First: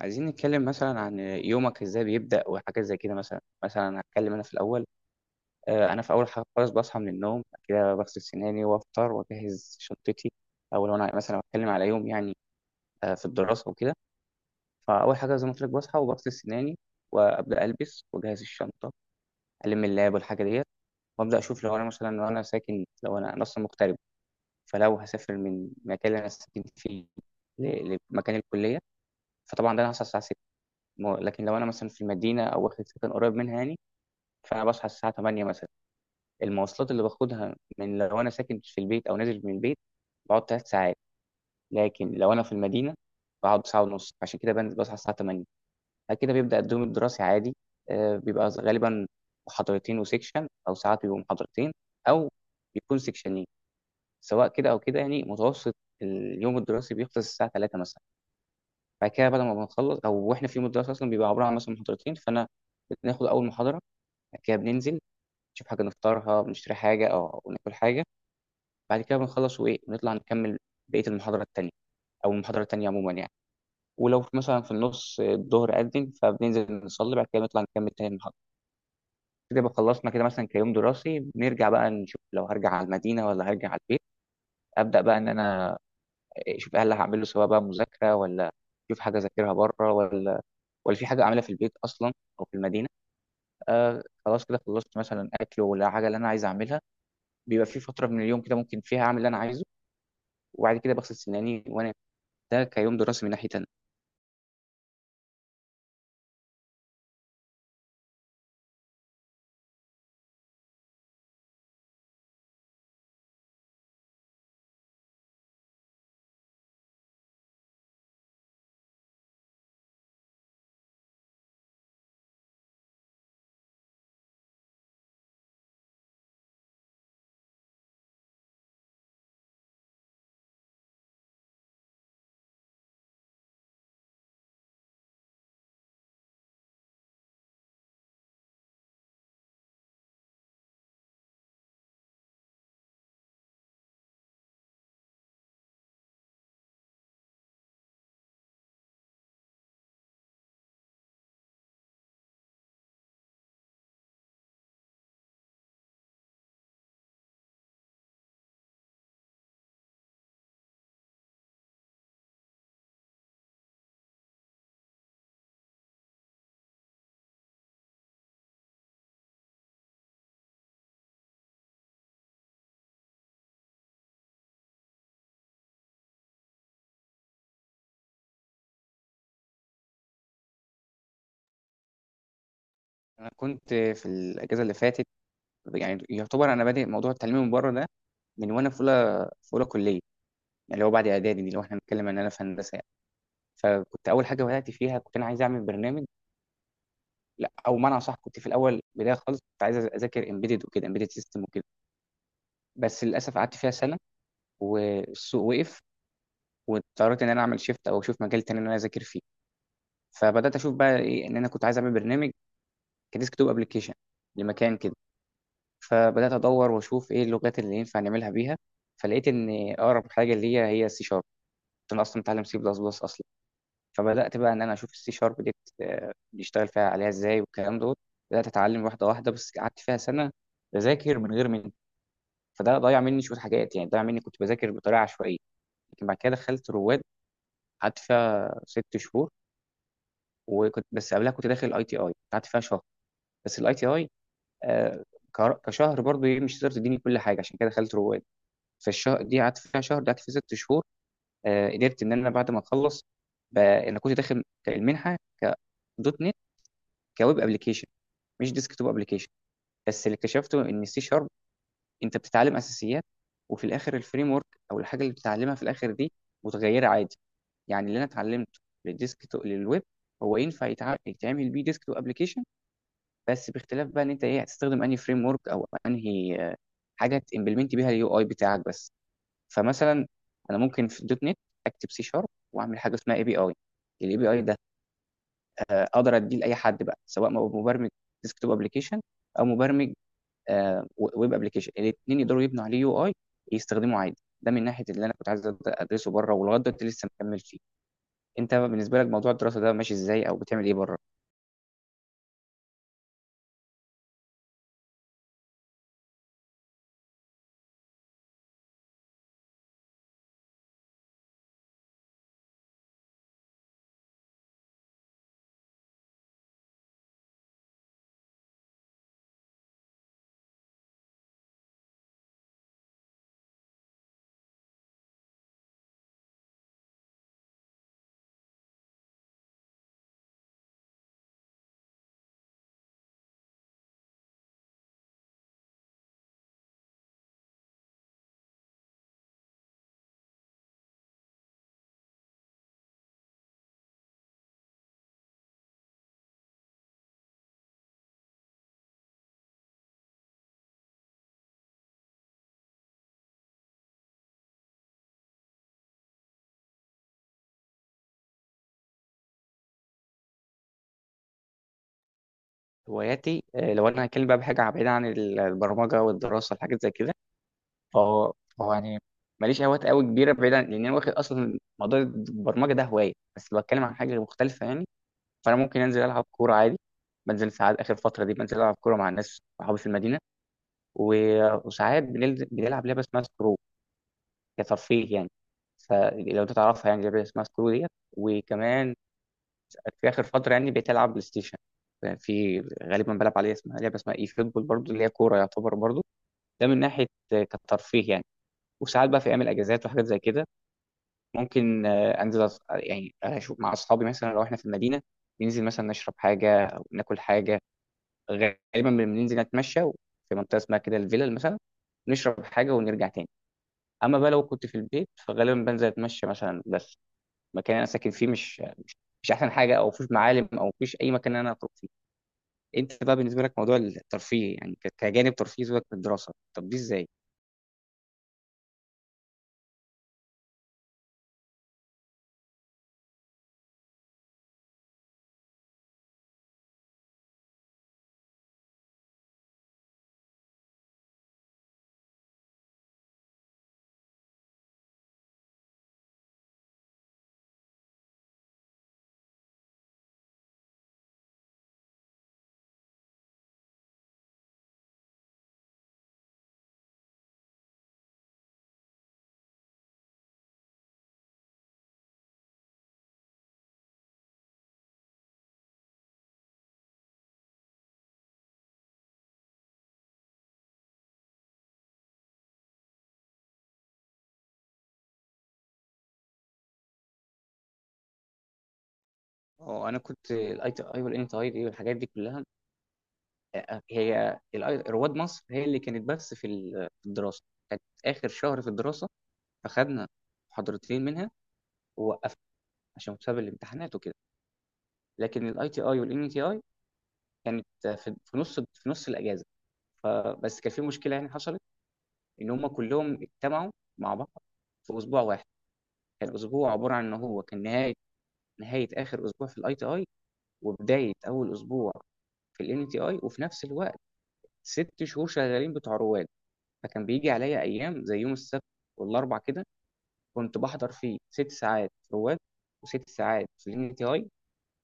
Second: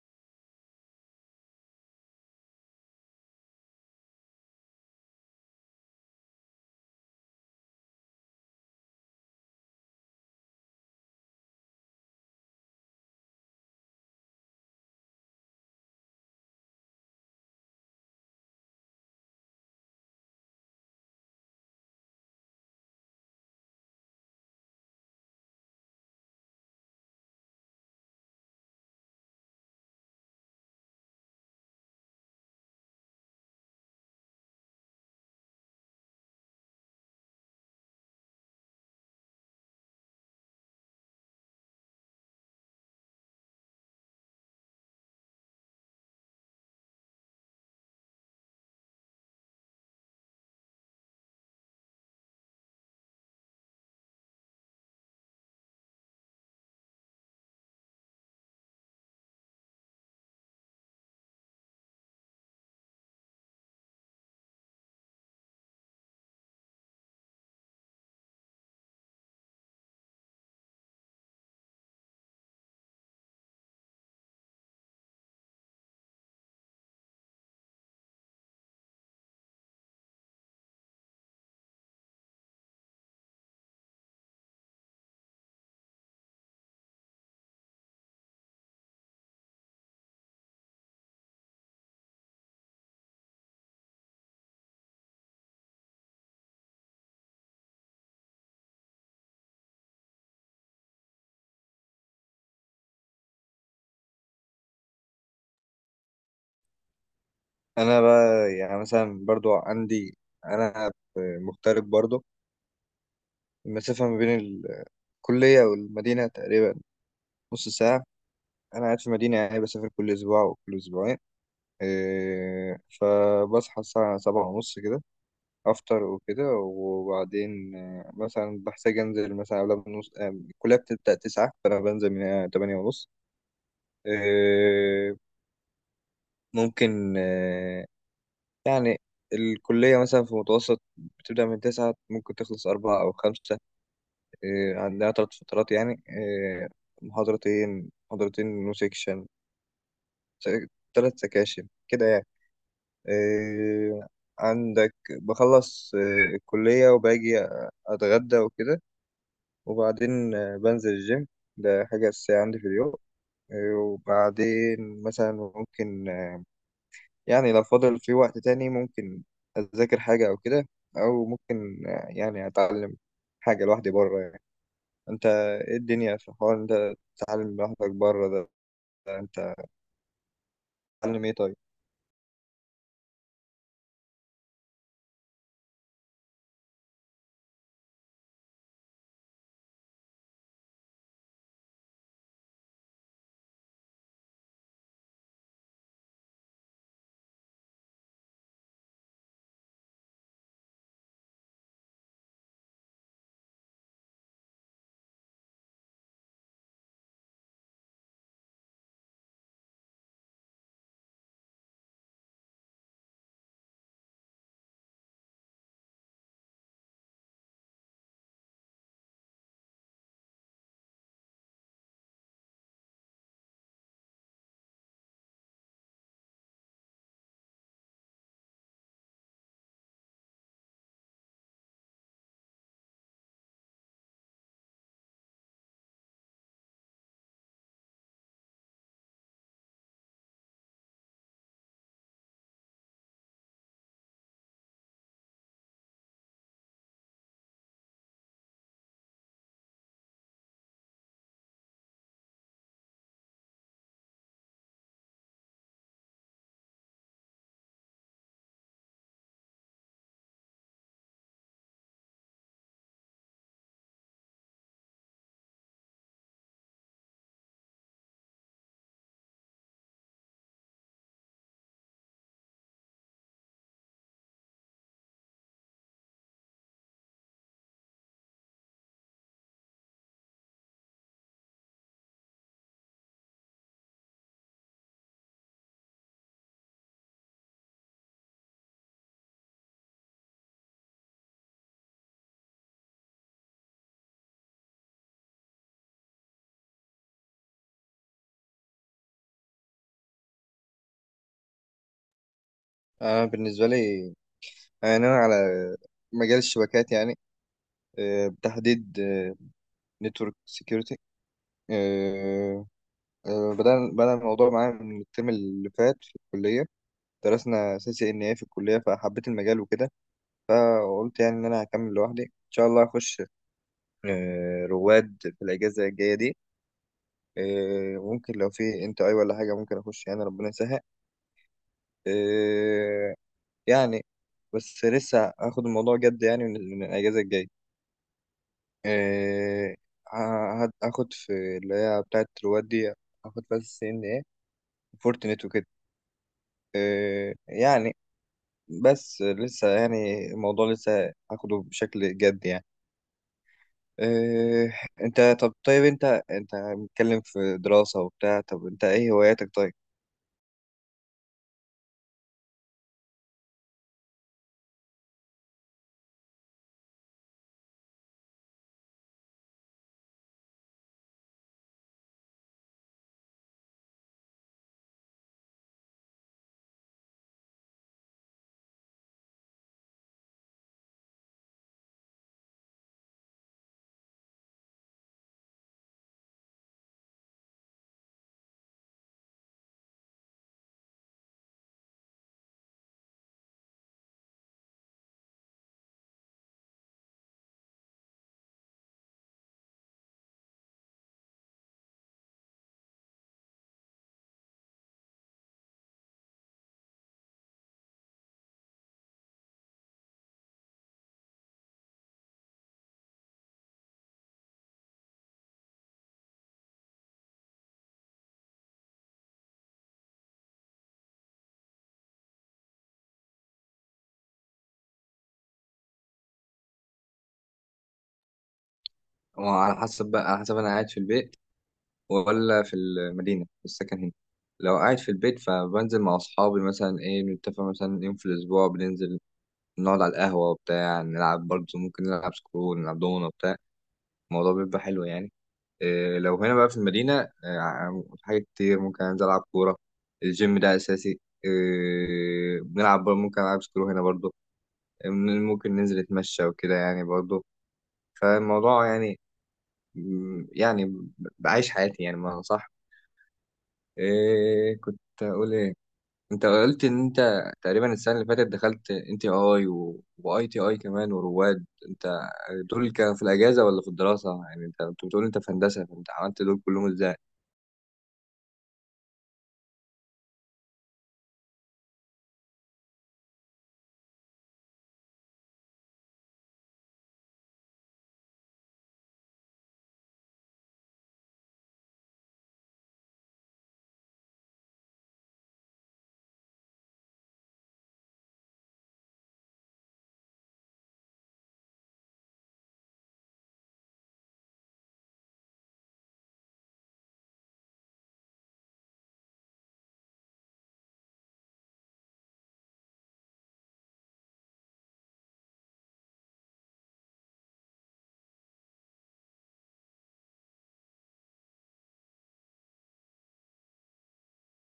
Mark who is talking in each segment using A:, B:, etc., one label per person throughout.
A: عايزين نتكلم مثلا عن يومك ازاي بيبدأ وحاجات زي كده مثلا، هتكلم انا في الاول. انا في اول حاجه خالص بصحى من النوم، بعد كده بغسل سناني وافطر واجهز شنطتي، او لو انا مثلا بتكلم على يوم يعني في الدراسه وكده. فاول حاجه زي ما قلت لك بصحى وبغسل سناني وابدا البس واجهز الشنطه، الم اللاب والحاجه ديت، وابدا اشوف. لو انا مثلا لو انا ساكن لو انا أنا اصلا مغترب، فلو هسافر من المكان اللي انا ساكن فيه لمكان الكليه، فطبعا ده انا هصحى الساعه. لكن لو انا مثلا في المدينه او واخد سكن قريب منها يعني، فانا بصحى الساعه 8 مثلا. المواصلات اللي باخدها من، لو انا ساكن في البيت او نازل من البيت، بقعد ثلاث ساعات، لكن لو انا في المدينه بقعد ساعه ونص، عشان كده بنزل بصحى الساعه 8. بعد كده بيبدا الدوم الدراسي عادي. بيبقى غالبا محاضرتين وسيكشن، او ساعات بيبقوا محاضرتين، او بيكون سيكشنين، سواء كده او كده يعني متوسط. اليوم الدراسي بيخلص الساعه 3 مثلا. بعد كده، بعد ما بنخلص، او واحنا في يوم الدراسه اصلا بيبقى عباره عن مثلا محاضرتين، فانا بناخد اول محاضره، بعد كده بننزل نشوف حاجة نفطرها، بنشتري حاجة أو ناكل حاجة، بعد كده بنخلص، وإيه نطلع نكمل بقية المحاضرة التانية، أو المحاضرة التانية عموما يعني. ولو مثلا في النص الظهر أذن، فبننزل نصلي، بعد كده نطلع نكمل تاني المحاضرة. كده بقى خلصنا كده مثلا كيوم دراسي. بنرجع بقى نشوف لو هرجع على المدينة ولا هرجع على البيت، أبدأ بقى إن أنا أشوف هل هعمله، سواء بقى مذاكرة ولا أشوف حاجة أذاكرها بره، ولا ولا في حاجة أعملها في البيت أصلا أو في المدينة. آه، خلاص كده خلصت مثلا أكل ولا حاجة اللي أنا عايز أعملها، بيبقى في فتره من اليوم كده ممكن فيها اعمل اللي انا عايزه، وبعد كده بغسل سناني وانا، ده كيوم دراسي من ناحيه تانية.
B: انا بقى يعني مثلا برضو انا مغترب برضو. المسافه ما بين الكليه والمدينه تقريبا نص ساعه. انا قاعد في مدينه يعني بسافر كل اسبوع وكل اسبوعين. إيه، فبصحى الساعه 7:30 كده، افطر وكده، وبعدين مثلا بحتاج انزل مثلا قبل بنص الكليه بتبدا 9، فانا بنزل من 8:30. إيه، ممكن يعني الكلية مثلا في متوسط بتبدأ من 9، ممكن تخلص 4 أو 5. إيه، عندنا 3 فترات يعني، إيه، محاضرتين محاضرتين نو سيكشن، 3 سكاشن كده يعني. إيه، عندك بخلص إيه، الكلية وباجي أتغدى وكده، وبعدين بنزل الجيم. ده حاجة أساسية عندي في اليوم. إيه، وبعدين مثلا ممكن يعني لو فاضل في وقت تاني ممكن أذاكر حاجة أو كده، أو ممكن يعني أتعلم حاجة لوحدي بره يعني. أنت إيه الدنيا في حوار أنت تتعلم لوحدك بره ده أنت تتعلم إيه طيب؟
A: انا كنت في الاجازه اللي فاتت، يعني يعتبر انا بادئ موضوع التعليم من بره ده من وانا في اولى، في اولى كليه يعني، اللي هو بعد اعدادي دي، لو احنا بنتكلم ان انا في هندسه يعني. فكنت اول حاجه بدات فيها كنت انا عايز اعمل برنامج. لا او معنى صح، كنت في الاول بدايه خالص كنت عايز اذاكر امبيدد وكده، امبيدد سيستم وكده، بس للاسف قعدت فيها سنه والسوق وقف، واضطريت ان انا اعمل شيفت او اشوف مجال تاني ان انا اذاكر فيه. فبدات اشوف بقى ايه، ان انا كنت عايز اعمل برنامج كديسك توب ابلكيشن لمكان كده، فبدات ادور واشوف ايه اللغات اللي ينفع نعملها بيها، فلقيت ان اقرب حاجه ليا هي السي شارب. انا اصلا متعلم سي بلس بلس اصلا. فبدات بقى ان انا اشوف السي شارب دي بيشتغل فيها عليها ازاي والكلام دوت. بدات اتعلم واحده واحده، بس قعدت فيها سنه بذاكر من غير من، فده ضيع مني شويه حاجات يعني، ضيع مني كنت بذاكر بطريقه عشوائيه. لكن بعد كده دخلت رواد، قعدت فيها ست شهور، وكنت بس قبلها كنت داخل اي تي اي، قعدت فيها شهر، بس الاي تي اي آه، كشهر برضو ايه مش هتقدر تديني كل حاجه، عشان كده دخلت رواد. فالشهر دي قعدت فيها شهر دي قعدت فيها ست شهور. آه، قدرت ان انا بعد ما اخلص، انا كنت داخل المنحه ك دوت نت كويب ابلكيشن مش ديسك توب ابلكيشن. بس اللي اكتشفته ان السي شارب، انت بتتعلم اساسيات، وفي الاخر الفريم ورك او الحاجه اللي بتتعلمها في الاخر دي متغيره عادي. يعني اللي انا اتعلمته للديسك توب للويب هو ينفع يتعمل بيه ديسك توب ابلكيشن، بس باختلاف بقى ان انت ايه هتستخدم انهي فريم ورك، او انهي حاجه تمبلمنت بيها اليو اي بتاعك بس. فمثلا انا ممكن في دوت نت اكتب سي شارب واعمل حاجه اسمها اي بي اي. الاي بي اي ده اقدر اديه لاي حد بقى، سواء مبرمج ديسكتوب ابلكيشن، او مبرمج ويب ابلكيشن، الاثنين يقدروا يبنوا عليه يو اي يستخدموه عادي. ده من ناحيه اللي انا كنت عايز ادرسه بره ولغايه دلوقتي لسه مكمل فيه. انت بالنسبه لك موضوع الدراسه ده ماشي ازاي او بتعمل ايه بره؟
B: أنا بالنسبة لي يعني أنا على مجال الشبكات يعني، بتحديد نتورك سيكيورتي. بدأ الموضوع معايا من الترم اللي فات في الكلية. درسنا سي سي إن إيه في الكلية فحبيت المجال وكده، فقلت يعني إن أنا هكمل لوحدي إن شاء الله أخش رواد في الأجازة الجاية دي. ممكن لو في انت اي ولا حاجة ممكن اخش يعني ربنا يسهل. آه، يعني بس لسه هاخد الموضوع جد يعني من الأجازة الجاية. آه، هاخد في اللي هي بتاعة رواد دي، هاخد بس سي ان ايه، فورتنت وكده. يعني بس لسه يعني الموضوع لسه هاخده بشكل جد يعني. آه، انت طيب، انت متكلم في دراسة وبتاع، طب انت ايه هواياتك طيب؟
A: هواياتي؟ آه، لو انا هتكلم بقى بحاجه بعيده عن البرمجه والدراسه والحاجات زي كده، فهو يعني ماليش هوايات قوي كبيره بعيدا، لان انا واخد اصلا موضوع البرمجه ده هوايه. بس لو بتكلم عن حاجه مختلفه يعني، فانا ممكن انزل العب كوره عادي. بنزل ساعات، اخر فتره دي بنزل العب كوره مع الناس صحابي في المدينه، وساعات بنلعب لعبه اسمها سكرو كترفيه يعني، فلو انت تعرفها يعني لعبه اسمها سكرو ديت. وكمان في اخر فتره يعني بقيت العب بلاي ستيشن، في غالبا بلعب عليها، اسمها لعبه اسمها اي فوتبول برضو اللي هي كوره يعتبر برضو. ده من ناحيه كترفيه يعني. وساعات بقى في ايام الاجازات وحاجات زي كده، ممكن انزل، يعني اشوف مع اصحابي مثلا لو احنا في المدينه، ننزل مثلا نشرب حاجه او ناكل حاجه. غالبا بننزل نتمشى في منطقه اسمها كده الفيلل مثلا، نشرب حاجه ونرجع تاني. اما بقى لو كنت في البيت فغالبا بنزل اتمشى مثلا، بس المكان اللي انا ساكن فيه مش مش احسن حاجه، او مفيش معالم او مفيش اي مكان إن انا اخرج فيه. انت بقى بالنسبه لك موضوع الترفيه يعني كجانب ترفيه، سيبك من الدراسه، طب دي ازاي؟
B: وعلى حسب بقى، على حسب انا قاعد في البيت ولا في المدينه في السكن هنا. لو قاعد في البيت فبنزل مع اصحابي مثلا، ايه نتفق مثلا يوم في الاسبوع بننزل نقعد على القهوه وبتاع، نلعب برضه، ممكن نلعب سكرول، نلعب دومنه وبتاع. الموضوع بيبقى حلو يعني. إيه لو هنا بقى في المدينه إيه، حاجات كتير ممكن انزل العب كوره. الجيم ده اساسي. إيه بنلعب برضه، ممكن العب سكرول هنا برضه. إيه، ممكن ننزل نتمشى وكده يعني برضه. فالموضوع يعني بعيش حياتي يعني، ما صح؟ إيه كنت اقول ايه، انت قلت ان انت تقريبا السنه اللي فاتت دخلت ان تي اي واي تي اي كمان ورواد. انت دول كان في الاجازه ولا في الدراسه يعني؟ انت كنت بتقول انت في هندسه، فانت عملت دول كلهم ازاي؟
A: اه انا كنت الاي تي اي والان تي اي دي والحاجات دي كلها، آه، هي رواد مصر هي اللي كانت بس في في الدراسه، كانت اخر شهر في الدراسه فخدنا محاضرتين منها ووقفنا عشان بسبب الامتحانات وكده. لكن الاي تي اي والان تي اي كانت في في نص الاجازه. فبس كان في مشكله يعني حصلت، ان هم كلهم اجتمعوا مع بعض في اسبوع واحد. كان اسبوع عباره عن ان هو كان نهايه، نهايه اخر اسبوع في الاي تي اي، وبدايه اول اسبوع في الان تي اي، وفي نفس الوقت ست شهور شغالين بتوع رواد. فكان بيجي عليا ايام زي يوم السبت والاربع كده، كنت بحضر فيه ست ساعات في رواد، وست ساعات في الان تي اي،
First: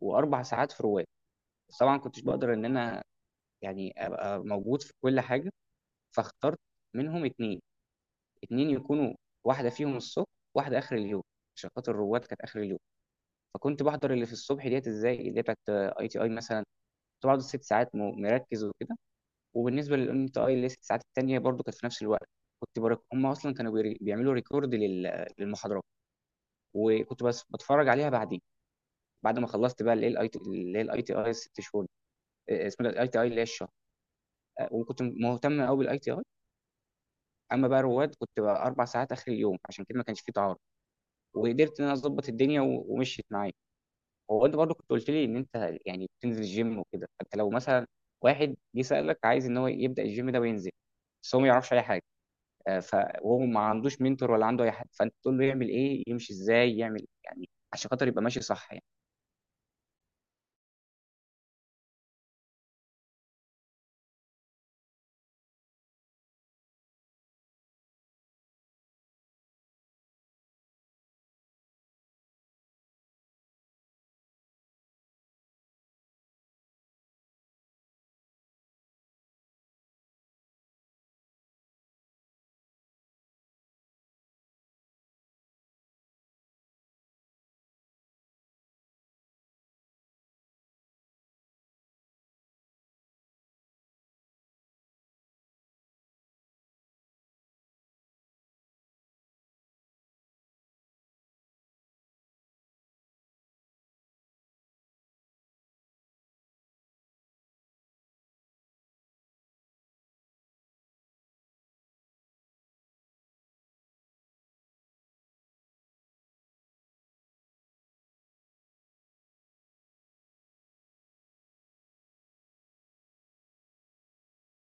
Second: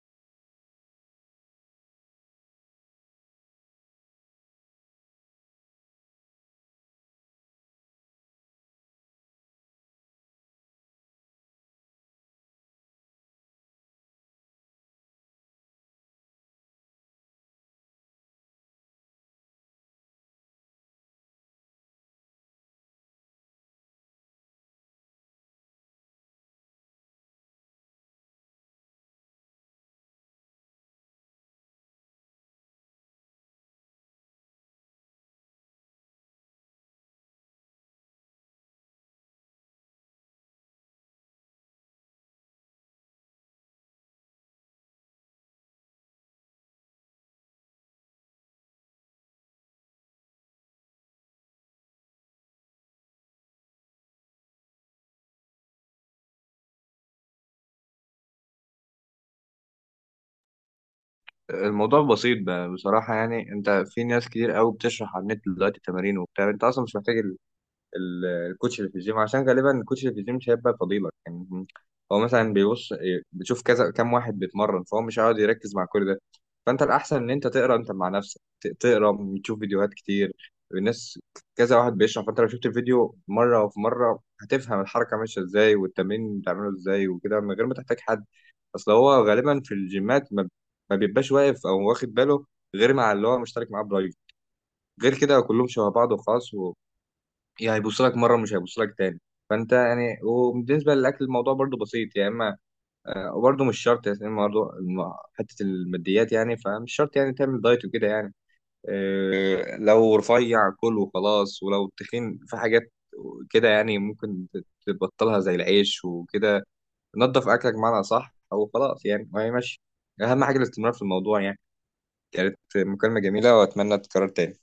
A: واربع ساعات في رواد. بس طبعا كنتش بقدر ان انا يعني ابقى موجود في كل حاجه، فاخترت منهم اتنين. اتنين يكونوا واحده فيهم الصبح واحده اخر اليوم، عشان خاطر الرواد كانت اخر اليوم. فكنت بحضر اللي في الصبح ديت ازاي، اللي هي بتاعت اي تي اي مثلا، كنت بقعد الست ساعات مركز وكده. وبالنسبه للان تي اي اللي هي الست ساعات التانيه برضو كانت في نفس الوقت، هم اصلا كانوا بيعملوا ريكورد للمحاضرات، وكنت بس بتفرج عليها بعدين. بعد ما خلصت بقى اللي هي الاي تي اي الست شهور دي. آه، اسمها الاي تي اي اللي هي الشهر. آه، وكنت مهتم قوي بالاي تي اي، اما بقى رواد كنت بقى اربع ساعات اخر اليوم، عشان كده ما كانش فيه تعارض، وقدرت ان انا اظبط الدنيا ومشيت معايا. هو انت برضو كنت قلت لي ان انت يعني بتنزل الجيم وكده، فانت لو مثلا واحد جه سالك عايز ان هو يبدا الجيم ده وينزل، بس هو ما يعرفش اي حاجه، آه، ف وهو ما عندوش منتور ولا عنده اي حد، فانت تقول له يعمل ايه، يمشي ازاي يعمل يعني عشان خاطر يبقى ماشي صح؟
B: الموضوع بسيط بصراحه يعني، انت في ناس كتير قوي بتشرح على النت دلوقتي تمارين وبتاع، انت اصلا مش محتاج ال- الكوتش اللي في الجيم، عشان غالبا الكوتش اللي في الجيم مش هيبقى فضيلك يعني. هو مثلا بيبص بتشوف كذا، كام واحد بيتمرن فهو مش هيقعد يركز مع كل ده. فانت الاحسن ان انت تقرا انت مع نفسك، تقرا، تشوف فيديوهات كتير، الناس كذا واحد بيشرح، فانت لو شفت الفيديو مره وفي مره هتفهم الحركه ماشيه ازاي والتمرين بتعمله ازاي وكده من غير ما تحتاج حد. اصل هو غالبا في الجيمات ما بيبقاش واقف او واخد باله غير مع اللي هو مشترك معاه برايفت، غير كده كلهم شبه بعض وخلاص يعني، هيبص لك مره مش هيبص لك تاني. فانت يعني، وبالنسبه للاكل الموضوع برضو بسيط يا اما وبرضو مش شرط يعني، برضو حته الماديات يعني، فمش شرط يعني تعمل دايت وكده يعني. لو رفيع كل وخلاص، ولو تخين في حاجات كده يعني ممكن تبطلها زي العيش وكده. نظف اكلك معنا صح او خلاص يعني وهي ماشي. اهم حاجه الاستمرار في الموضوع يعني. كانت مكالمه جميله واتمنى تتكرر تاني.